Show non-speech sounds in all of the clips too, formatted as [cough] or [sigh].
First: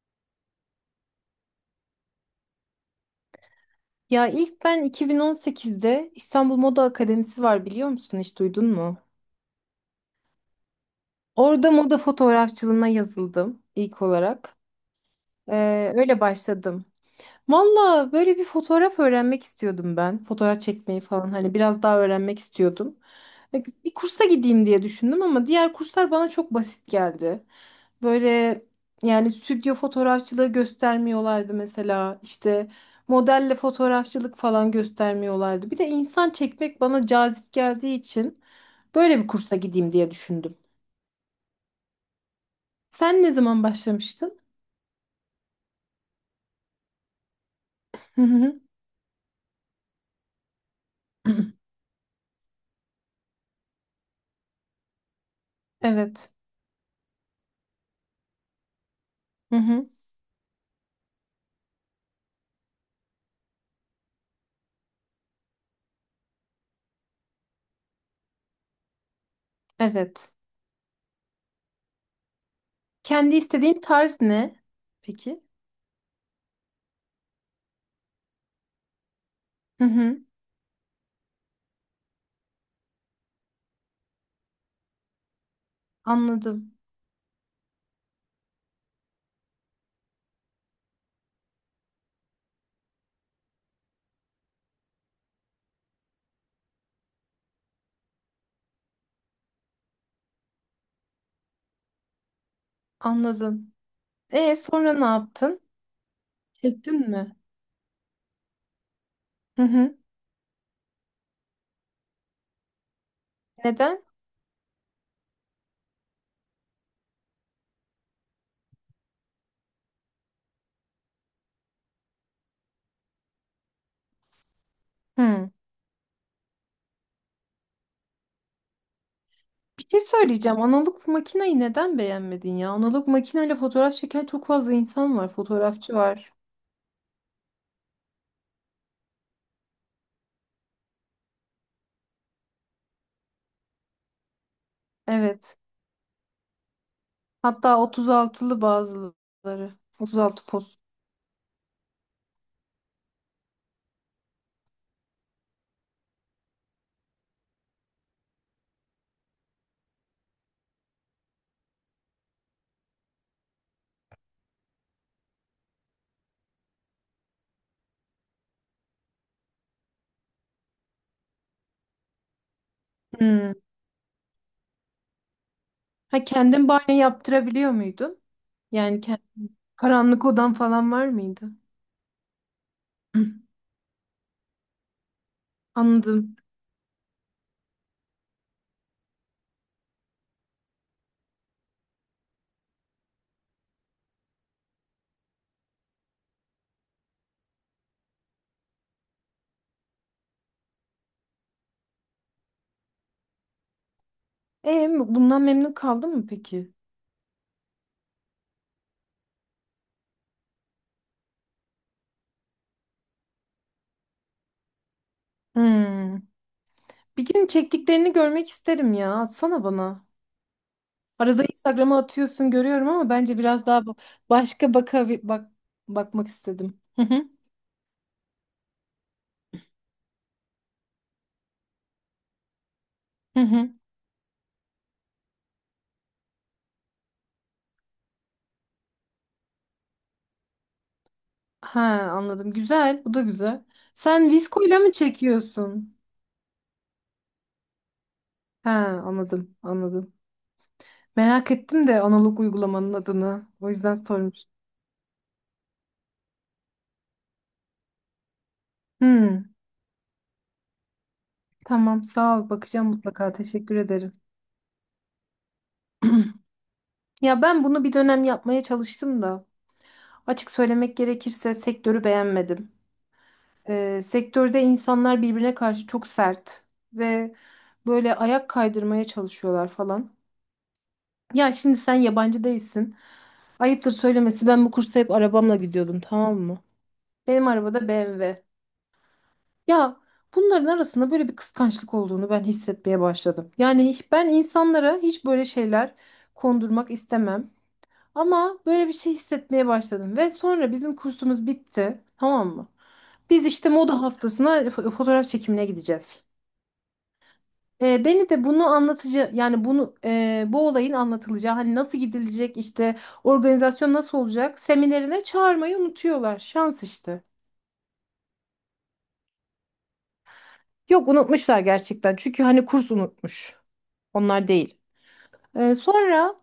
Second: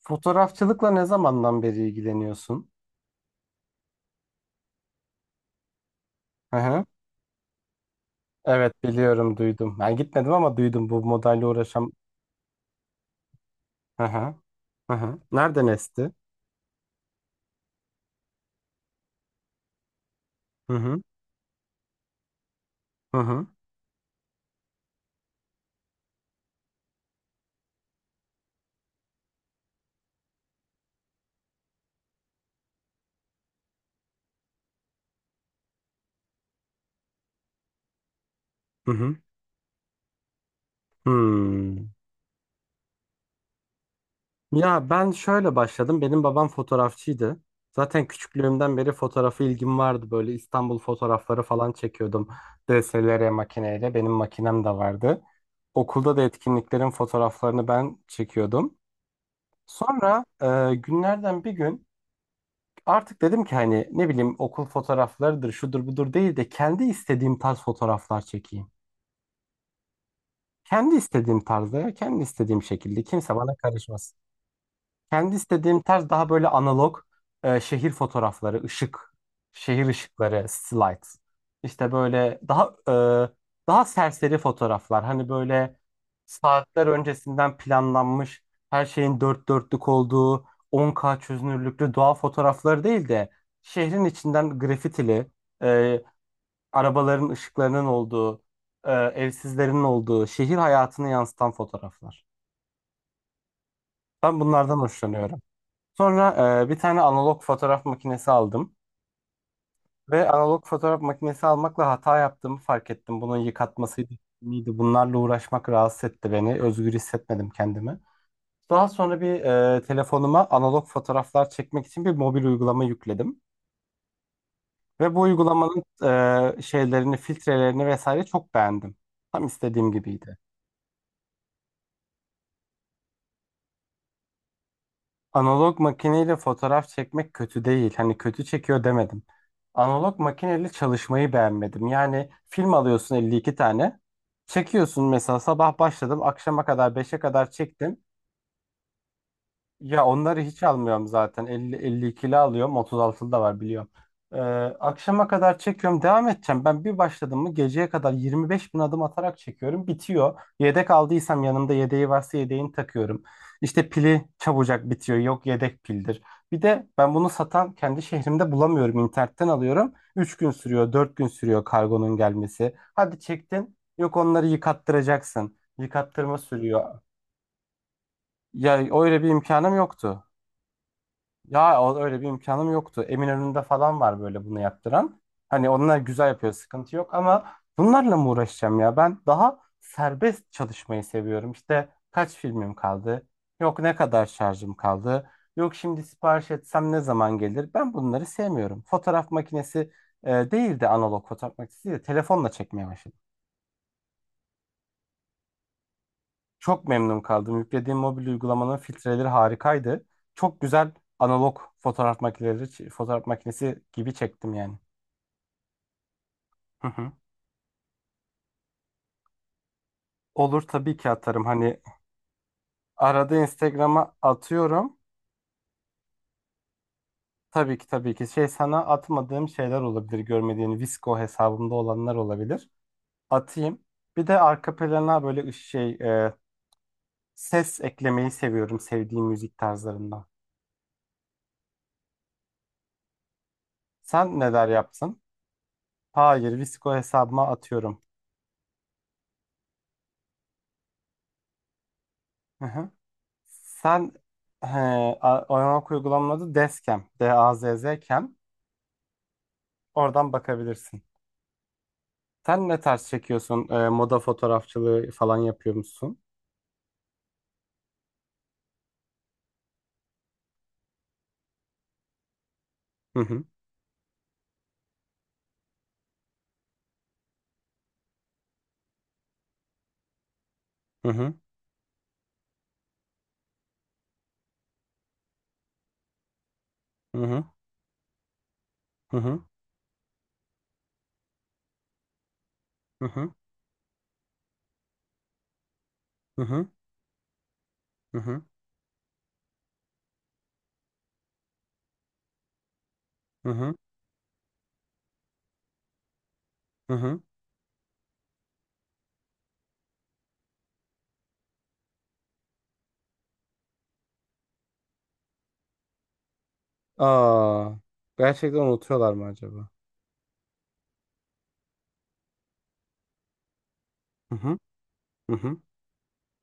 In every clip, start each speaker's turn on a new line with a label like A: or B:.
A: Fotoğrafçılıkla ne zamandan beri ilgileniyorsun?
B: Ya ilk ben 2018'de
A: Hı
B: İstanbul Moda
A: hı.
B: Akademisi var biliyor musun? Hiç duydun
A: Evet,
B: mu?
A: biliyorum, duydum. Ben gitmedim ama duydum, bu modayla
B: Orada
A: uğraşan.
B: moda fotoğrafçılığına yazıldım ilk
A: Hı hı.
B: olarak.
A: Hı hı. Nereden esti?
B: Öyle başladım. Valla böyle bir fotoğraf öğrenmek istiyordum ben. Fotoğraf
A: Hı
B: çekmeyi
A: hı.
B: falan hani biraz daha öğrenmek istiyordum.
A: Hı hı.
B: Bir kursa gideyim diye düşündüm ama diğer kurslar bana çok basit geldi. Böyle yani stüdyo fotoğrafçılığı göstermiyorlardı mesela. İşte modelle fotoğrafçılık falan göstermiyorlardı. Bir de insan çekmek bana cazip geldiği için
A: Hı hı.
B: böyle bir kursa gideyim diye düşündüm.
A: Hmm.
B: Sen ne zaman başlamıştın?
A: Ya ben şöyle başladım. Benim babam fotoğrafçıydı. Zaten
B: Hı hı.
A: küçüklüğümden beri fotoğrafa ilgim vardı. Böyle İstanbul fotoğrafları falan
B: [clears throat]
A: çekiyordum. DSLR makineyle. Benim makinem de vardı. Okulda da
B: Evet.
A: etkinliklerin fotoğraflarını ben çekiyordum.
B: Hı hı.
A: Sonra günlerden bir gün artık dedim ki, hani ne bileyim, okul fotoğraflarıdır, şudur budur değil de kendi istediğim tarz fotoğraflar çekeyim.
B: Evet.
A: Kendi istediğim tarzda, kendi istediğim şekilde
B: Kendi
A: kimse bana
B: istediğin
A: karışmasın.
B: tarz ne?
A: Kendi
B: Peki.
A: istediğim tarz daha böyle analog, şehir fotoğrafları, ışık,
B: Hı
A: şehir
B: hı.
A: ışıkları, slide. İşte böyle daha daha serseri fotoğraflar. Hani böyle
B: Anladım.
A: saatler öncesinden planlanmış, her şeyin dört dörtlük olduğu, 10K çözünürlüklü doğa fotoğrafları değil de şehrin içinden grafitili, e, arabaların ışıklarının olduğu, evsizlerin olduğu, şehir hayatını yansıtan fotoğraflar.
B: Anladım.
A: Ben
B: E
A: bunlardan
B: sonra ne
A: hoşlanıyorum.
B: yaptın?
A: Sonra bir tane
B: Çektin mi?
A: analog fotoğraf makinesi aldım
B: Hı hı.
A: ve analog fotoğraf makinesi almakla hata yaptığımı fark ettim. Bunun
B: Neden?
A: yıkatmasıydı, miydi? Bunlarla uğraşmak rahatsız etti beni. Özgür hissetmedim kendimi. Daha sonra bir, telefonuma analog fotoğraflar çekmek için bir mobil uygulama yükledim ve bu
B: Hı.
A: uygulamanın şeylerini, filtrelerini vesaire çok beğendim. Tam
B: Bir
A: istediğim
B: şey
A: gibiydi.
B: söyleyeceğim. Analog makineyi neden beğenmedin ya? Analog makineyle fotoğraf çeken çok fazla insan var.
A: Analog
B: Fotoğrafçı var.
A: makineyle fotoğraf çekmek kötü değil. Hani kötü çekiyor demedim. Analog makineyle çalışmayı beğenmedim. Yani film alıyorsun, 52 tane. Çekiyorsun, mesela
B: Evet.
A: sabah başladım, akşama kadar beşe kadar
B: Hatta
A: çektim.
B: 36'lı bazıları.
A: Ya onları
B: 36
A: hiç
B: poz.
A: almıyorum zaten. Elli elli 52'li alıyorum. 36'lı da var biliyorum. Ee, akşama kadar çekiyorum. Devam edeceğim. Ben bir başladım mı geceye kadar 25 bin adım atarak çekiyorum. Bitiyor. Yedek aldıysam, yanımda yedeği varsa yedeğini takıyorum. İşte pili çabucak bitiyor. Yok, yedek pildir. Bir de ben bunu satan kendi şehrimde bulamıyorum. İnternetten alıyorum. 3 gün sürüyor, 4 gün sürüyor kargonun gelmesi. Hadi
B: Hı.
A: çektin. Yok, onları yıkattıracaksın.
B: Ha
A: Yıkattırma
B: kendin banyo
A: sürüyor.
B: yaptırabiliyor muydun?
A: Ya
B: Yani
A: öyle bir
B: kend-
A: imkanım yoktu.
B: Karanlık odan falan var mıydı?
A: Öyle bir imkanım yoktu.
B: Hı.
A: Eminönü'nde falan var böyle bunu yaptıran. Hani onlar güzel
B: Anladım.
A: yapıyor, sıkıntı yok ama bunlarla mı uğraşacağım ya? Ben daha serbest çalışmayı seviyorum. İşte kaç filmim kaldı? Yok, ne kadar şarjım kaldı? Yok, şimdi sipariş etsem ne zaman gelir? Ben bunları sevmiyorum. Değil de analog fotoğraf makinesi değil de telefonla çekmeye başladım.
B: Bundan memnun kaldın mı peki?
A: Çok memnun kaldım. Yüklediğim mobil uygulamanın filtreleri harikaydı. Çok güzel analog fotoğraf makineleri, fotoğraf makinesi gibi çektim yani.
B: Hmm.
A: Hı hı.
B: Bir gün çektiklerini görmek isterim ya. Atsana bana.
A: Olur, tabii ki atarım.
B: Arada
A: Hani
B: Instagram'a atıyorsun görüyorum ama
A: arada
B: bence biraz daha ba-
A: Instagram'a
B: başka
A: atıyorum.
B: baka bak bakmak istedim. Hı hı.
A: Tabii ki, tabii ki. Şey, sana atmadığım şeyler olabilir. Görmediğin Visco hesabımda olanlar olabilir.
B: Hı hı.
A: Atayım. Bir de arka plana böyle ses eklemeyi seviyorum, sevdiğim müzik tarzlarından.
B: Ha anladım. Güzel. Bu da güzel. Sen
A: Sen neler
B: Visco'yla mı
A: yaptın?
B: çekiyorsun?
A: Hayır, Visco hesabıma atıyorum.
B: Ha anladım. Anladım. Merak ettim de analog
A: Hı hı.
B: uygulamanın adını. O yüzden
A: Sen,
B: sormuştum.
A: he, oyanak uygulamanın adı Deskem. D-A-Z-Z-Kem.
B: Hmm.
A: Oradan bakabilirsin.
B: Tamam sağ ol.
A: Sen ne
B: Bakacağım
A: tarz
B: mutlaka.
A: çekiyorsun?
B: Teşekkür
A: Moda
B: ederim.
A: fotoğrafçılığı falan yapıyor musun?
B: Ya ben bunu bir dönem yapmaya çalıştım da. Açık söylemek gerekirse sektörü beğenmedim.
A: Hı hı.
B: Sektörde insanlar birbirine karşı çok sert ve böyle ayak kaydırmaya çalışıyorlar falan.
A: Hı hı.
B: Ya şimdi sen yabancı değilsin. Ayıptır söylemesi ben bu kursa hep arabamla gidiyordum, tamam mı?
A: Hı hı.
B: Benim arabada BMW.
A: Hı hı.
B: Ya bunların arasında böyle bir kıskançlık olduğunu ben hissetmeye
A: Hı hı.
B: başladım. Yani ben insanlara hiç böyle şeyler
A: Hı hı.
B: kondurmak istemem.
A: Hı hı.
B: Ama böyle bir şey hissetmeye başladım ve sonra bizim kursumuz bitti, tamam mı? Biz
A: Hı
B: işte
A: hı.
B: moda haftasına fotoğraf çekimine gideceğiz.
A: Hı hı.
B: Beni de bunu anlatıcı yani bu olayın anlatılacağı hani nasıl gidilecek işte organizasyon nasıl olacak seminerine çağırmayı unutuyorlar. Şans işte.
A: Aa, gerçekten unutuyorlar mı acaba?
B: Yok unutmuşlar gerçekten, çünkü hani kurs unutmuş.
A: Hı
B: Onlar
A: hı.
B: değil.
A: Hı hı.
B: Sonra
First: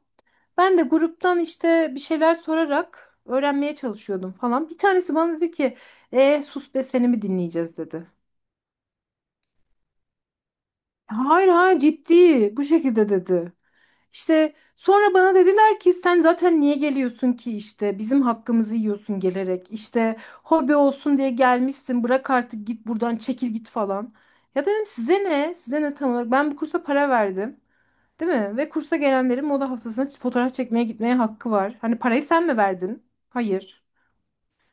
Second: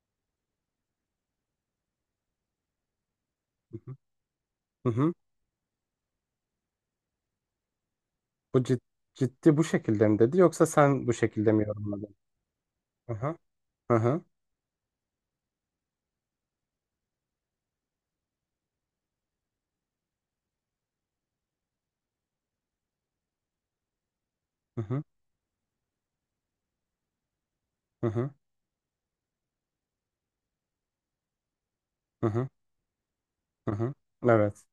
B: Ben de gruptan işte bir şeyler sorarak öğrenmeye
A: Hı hı,
B: çalışıyordum falan. Bir
A: hı hı.
B: tanesi bana dedi ki sus be, seni mi dinleyeceğiz dedi.
A: Bu cid- Ciddi bu şekilde mi dedi, yoksa sen bu
B: Hayır
A: şekilde mi
B: hayır
A: yorumladın?
B: ciddi bu şekilde
A: Hı hı,
B: dedi.
A: hı hı,
B: İşte sonra bana dediler ki sen zaten niye geliyorsun ki, işte bizim hakkımızı yiyorsun gelerek. İşte hobi olsun diye gelmişsin, bırak artık git buradan, çekil git falan. Ya
A: hı
B: dedim
A: hı,
B: size ne, size ne, tam olarak ben bu kursa para verdim.
A: hı
B: Değil
A: hı,
B: mi? Ve kursa gelenlerin moda haftasına fotoğraf çekmeye gitmeye hakkı var. Hani parayı
A: hı
B: sen
A: hı,
B: mi verdin?
A: hı
B: Hayır.
A: hı. Evet.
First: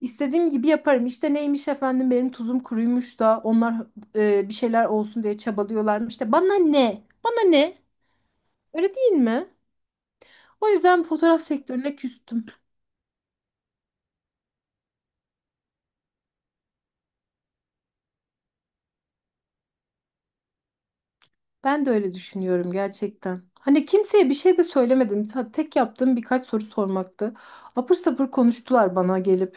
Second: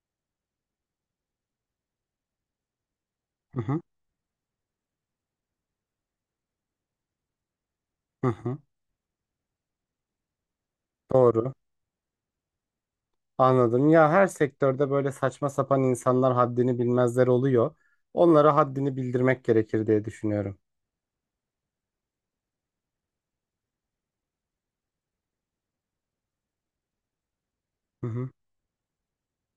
B: İstediğim gibi yaparım. İşte neymiş efendim benim tuzum kuruymuş da
A: Hı
B: onlar
A: hı,
B: bir şeyler olsun diye çabalıyorlarmış da bana ne? Bana ne?
A: hı hı.
B: Öyle değil mi? O yüzden fotoğraf
A: Doğru.
B: sektörüne küstüm.
A: Anladım. Ya her sektörde böyle saçma sapan insanlar, haddini bilmezler oluyor. Onlara haddini bildirmek gerekir diye düşünüyorum.
B: Ben de öyle düşünüyorum gerçekten. Hani kimseye bir şey de söylemedim. Tek yaptığım birkaç soru sormaktı. Apır
A: Hı hı.
B: sapır konuştular bana gelip.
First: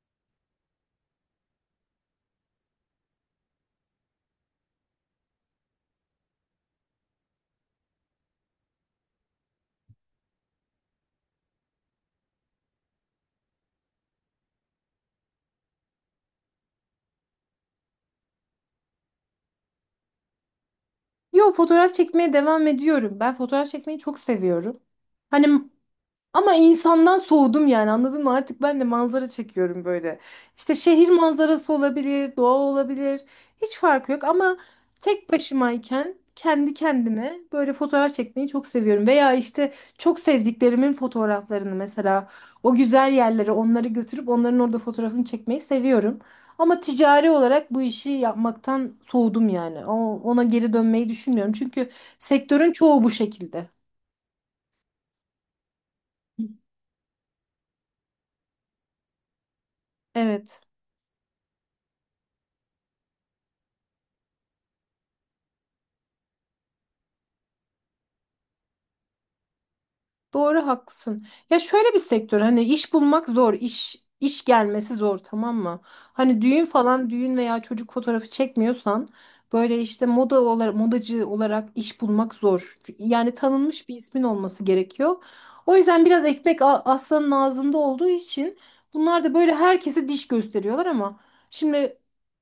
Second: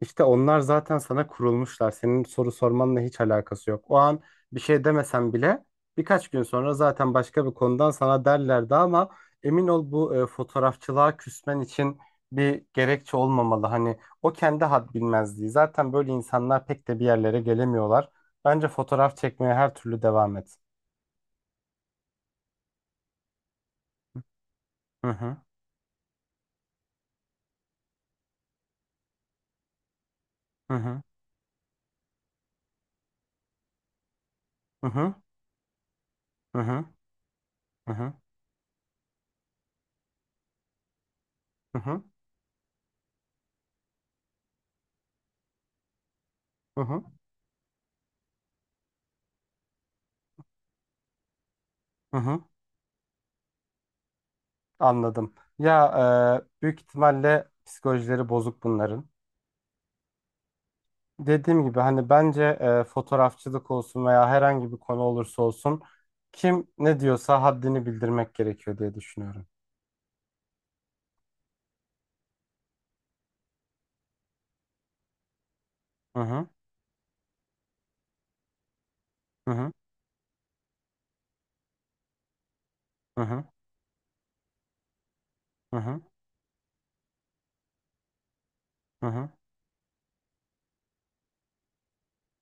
A: İşte onlar zaten sana kurulmuşlar. Senin soru sormanla hiç alakası yok. O an bir şey demesen bile birkaç gün sonra zaten başka bir konudan sana derlerdi, ama emin ol, bu fotoğrafçılığa küsmen için bir gerekçe olmamalı. Hani o kendi had bilmezliği. Zaten böyle insanlar pek de bir yerlere gelemiyorlar. Bence fotoğraf çekmeye her türlü devam et.
B: Yo, fotoğraf çekmeye devam ediyorum. Ben fotoğraf çekmeyi çok seviyorum.
A: Hı hı.
B: Hani ama insandan soğudum yani, anladın mı? Artık ben de manzara çekiyorum böyle.
A: Hı
B: İşte
A: hı.
B: şehir manzarası olabilir, doğa olabilir. Hiç farkı yok ama
A: Hı hı,
B: tek başımayken
A: hı
B: kendi
A: hı,
B: kendime böyle
A: hı hı,
B: fotoğraf çekmeyi çok seviyorum. Veya işte çok sevdiklerimin fotoğraflarını,
A: hı hı,
B: mesela o güzel yerlere onları götürüp onların orada fotoğrafını çekmeyi seviyorum.
A: hı
B: Ama
A: hı,
B: ticari olarak bu işi yapmaktan soğudum yani. Ona geri dönmeyi düşünmüyorum. Çünkü
A: hı hı.
B: sektörün çoğu bu şekilde.
A: Anladım. Ya büyük ihtimalle psikolojileri bozuk bunların.
B: Evet.
A: Dediğim gibi, hani bence fotoğrafçılık olsun veya herhangi bir konu olursa olsun, kim ne diyorsa haddini bildirmek gerekiyor diye düşünüyorum.
B: Doğru, haklısın. Ya şöyle bir sektör, hani iş bulmak zor, iş gelmesi zor, tamam mı?
A: Hı
B: Hani
A: hı,
B: düğün falan, düğün veya çocuk fotoğrafı çekmiyorsan
A: hı hı,
B: böyle işte moda olarak, modacı olarak iş bulmak zor.
A: hı
B: Yani
A: hı,
B: tanınmış bir ismin olması gerekiyor.
A: hı
B: O
A: hı,
B: yüzden biraz ekmek aslanın ağzında olduğu için
A: hı
B: bunlar
A: hı,
B: da böyle herkese diş gösteriyorlar ama şimdi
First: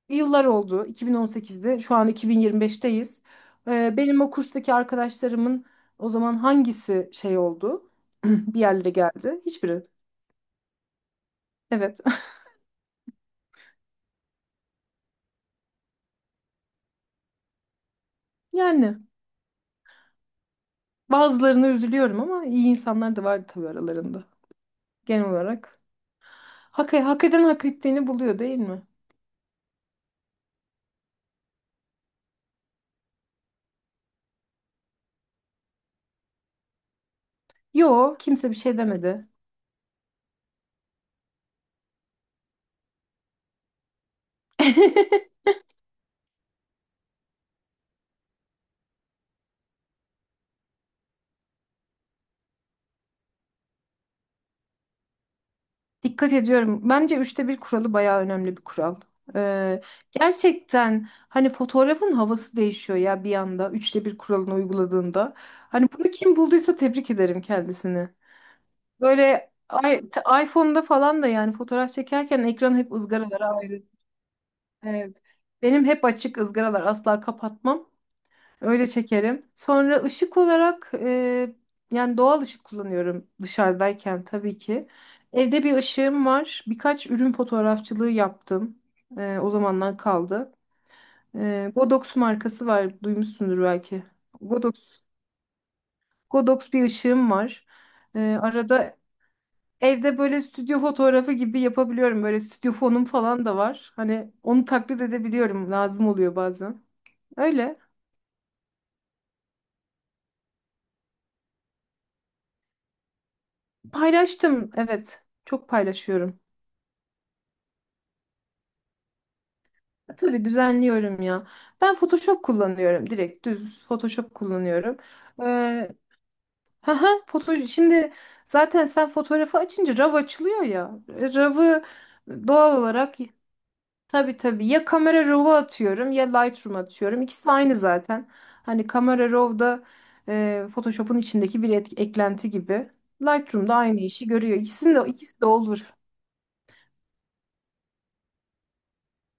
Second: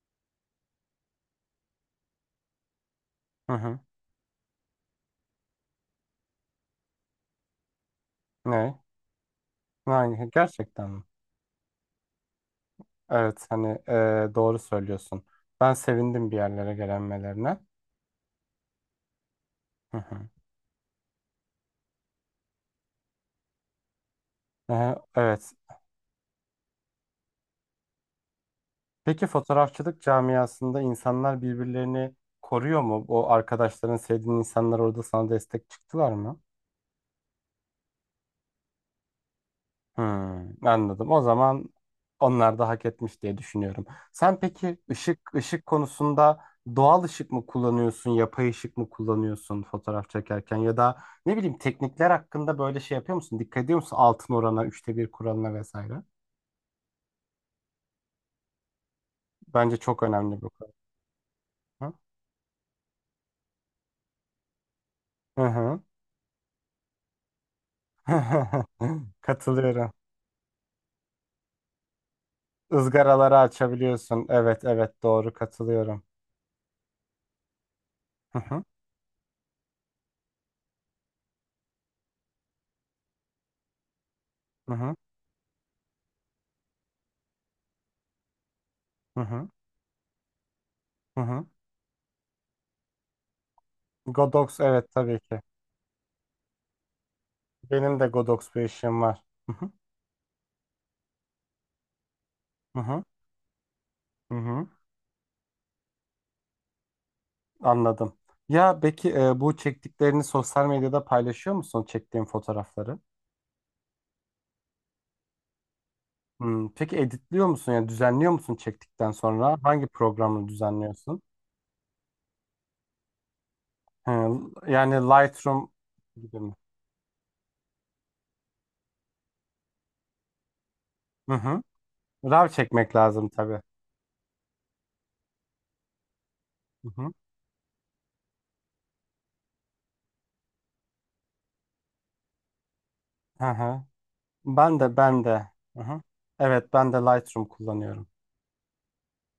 B: yıllar oldu, 2018'de, şu an 2025'teyiz.
A: hı hı.
B: Benim o kurstaki arkadaşlarımın o zaman hangisi şey oldu? [clears throat] Bir
A: Ne?
B: yerlere geldi. Hiçbiri.
A: Yani gerçekten mi?
B: Evet. [laughs]
A: Evet, hani doğru söylüyorsun. Ben sevindim bir yerlere gelenmelerine.
B: Yani
A: Hı hı.
B: bazılarına üzülüyorum ama iyi insanlar da vardı tabii aralarında. Genel
A: Evet.
B: olarak. Hak eden hak ettiğini buluyor, değil mi?
A: Peki fotoğrafçılık camiasında insanlar birbirlerini koruyor mu? O arkadaşların, sevdiğin insanlar orada sana destek çıktılar mı?
B: Yo, kimse bir şey demedi.
A: Hmm, anladım. O zaman onlar da hak etmiş diye düşünüyorum. Sen peki ışık,
B: [laughs]
A: ışık konusunda doğal ışık mı kullanıyorsun, yapay ışık mı kullanıyorsun fotoğraf çekerken, ya da ne bileyim, teknikler hakkında böyle şey yapıyor musun? Dikkat ediyor musun altın orana, üçte bir kuralına vesaire?
B: Dikkat ediyorum. Bence üçte bir kuralı bayağı önemli bir kural.
A: Bence
B: Ee,
A: çok önemli bu konu.
B: Gerçekten hani fotoğrafın havası değişiyor ya bir anda üçte bir kuralını uyguladığında.
A: Hı hı.
B: Hani bunu kim bulduysa tebrik ederim kendisini.
A: [laughs]
B: Böyle
A: Katılıyorum.
B: i- iPhone'da falan da yani fotoğraf çekerken ekran hep
A: Izgaraları
B: ızgaralara ayrı.
A: açabiliyorsun. Evet, evet,
B: Evet.
A: doğru,
B: Benim
A: katılıyorum.
B: hep açık ızgaralar, asla kapatmam.
A: Hı hı,
B: Öyle çekerim. Sonra ışık olarak yani doğal ışık kullanıyorum dışarıdayken tabii
A: hı
B: ki.
A: hı,
B: Evde bir ışığım var. Birkaç ürün fotoğrafçılığı yaptım.
A: hı hı.
B: O zamandan kaldı.
A: Hı hı.
B: Godox markası var. Duymuşsundur belki.
A: Godox, evet
B: Godox.
A: tabii ki.
B: Godox bir ışığım var.
A: Benim de Godox bir
B: Arada
A: işim var. Hı hı,
B: evde böyle stüdyo fotoğrafı gibi yapabiliyorum. Böyle stüdyo
A: hı hı.
B: fonum falan da var. Hani
A: Hı
B: onu
A: hı.
B: taklit edebiliyorum. Lazım oluyor bazen. Öyle.
A: Anladım. Ya peki bu çektiklerini sosyal medyada paylaşıyor musun, çektiğin fotoğrafları?
B: Paylaştım. Evet. Çok paylaşıyorum.
A: Hmm, peki editliyor musun, yani düzenliyor musun çektikten sonra? Hangi
B: Tabii
A: programla düzenliyorsun?
B: düzenliyorum ya. Ben Photoshop kullanıyorum. Direkt düz
A: He,
B: Photoshop
A: yani
B: kullanıyorum.
A: Lightroom
B: Ee,
A: gibi mi?
B: haha, foto Şimdi zaten sen fotoğrafı açınca RAW açılıyor ya.
A: Hı hı.
B: RAW'ı
A: RAW
B: doğal
A: çekmek
B: olarak,
A: lazım tabii.
B: tabii ya, kamera RAW'u atıyorum ya Lightroom
A: Hı hı.
B: atıyorum. İkisi de aynı zaten. Hani kamera RAW'da Photoshop'un içindeki bir eklenti gibi.
A: Hı
B: Lightroom da
A: hı.
B: aynı işi görüyor.
A: Ben de ben
B: İkisi de
A: de. Hı
B: olur.
A: hı. Evet, ben de Lightroom kullanıyorum.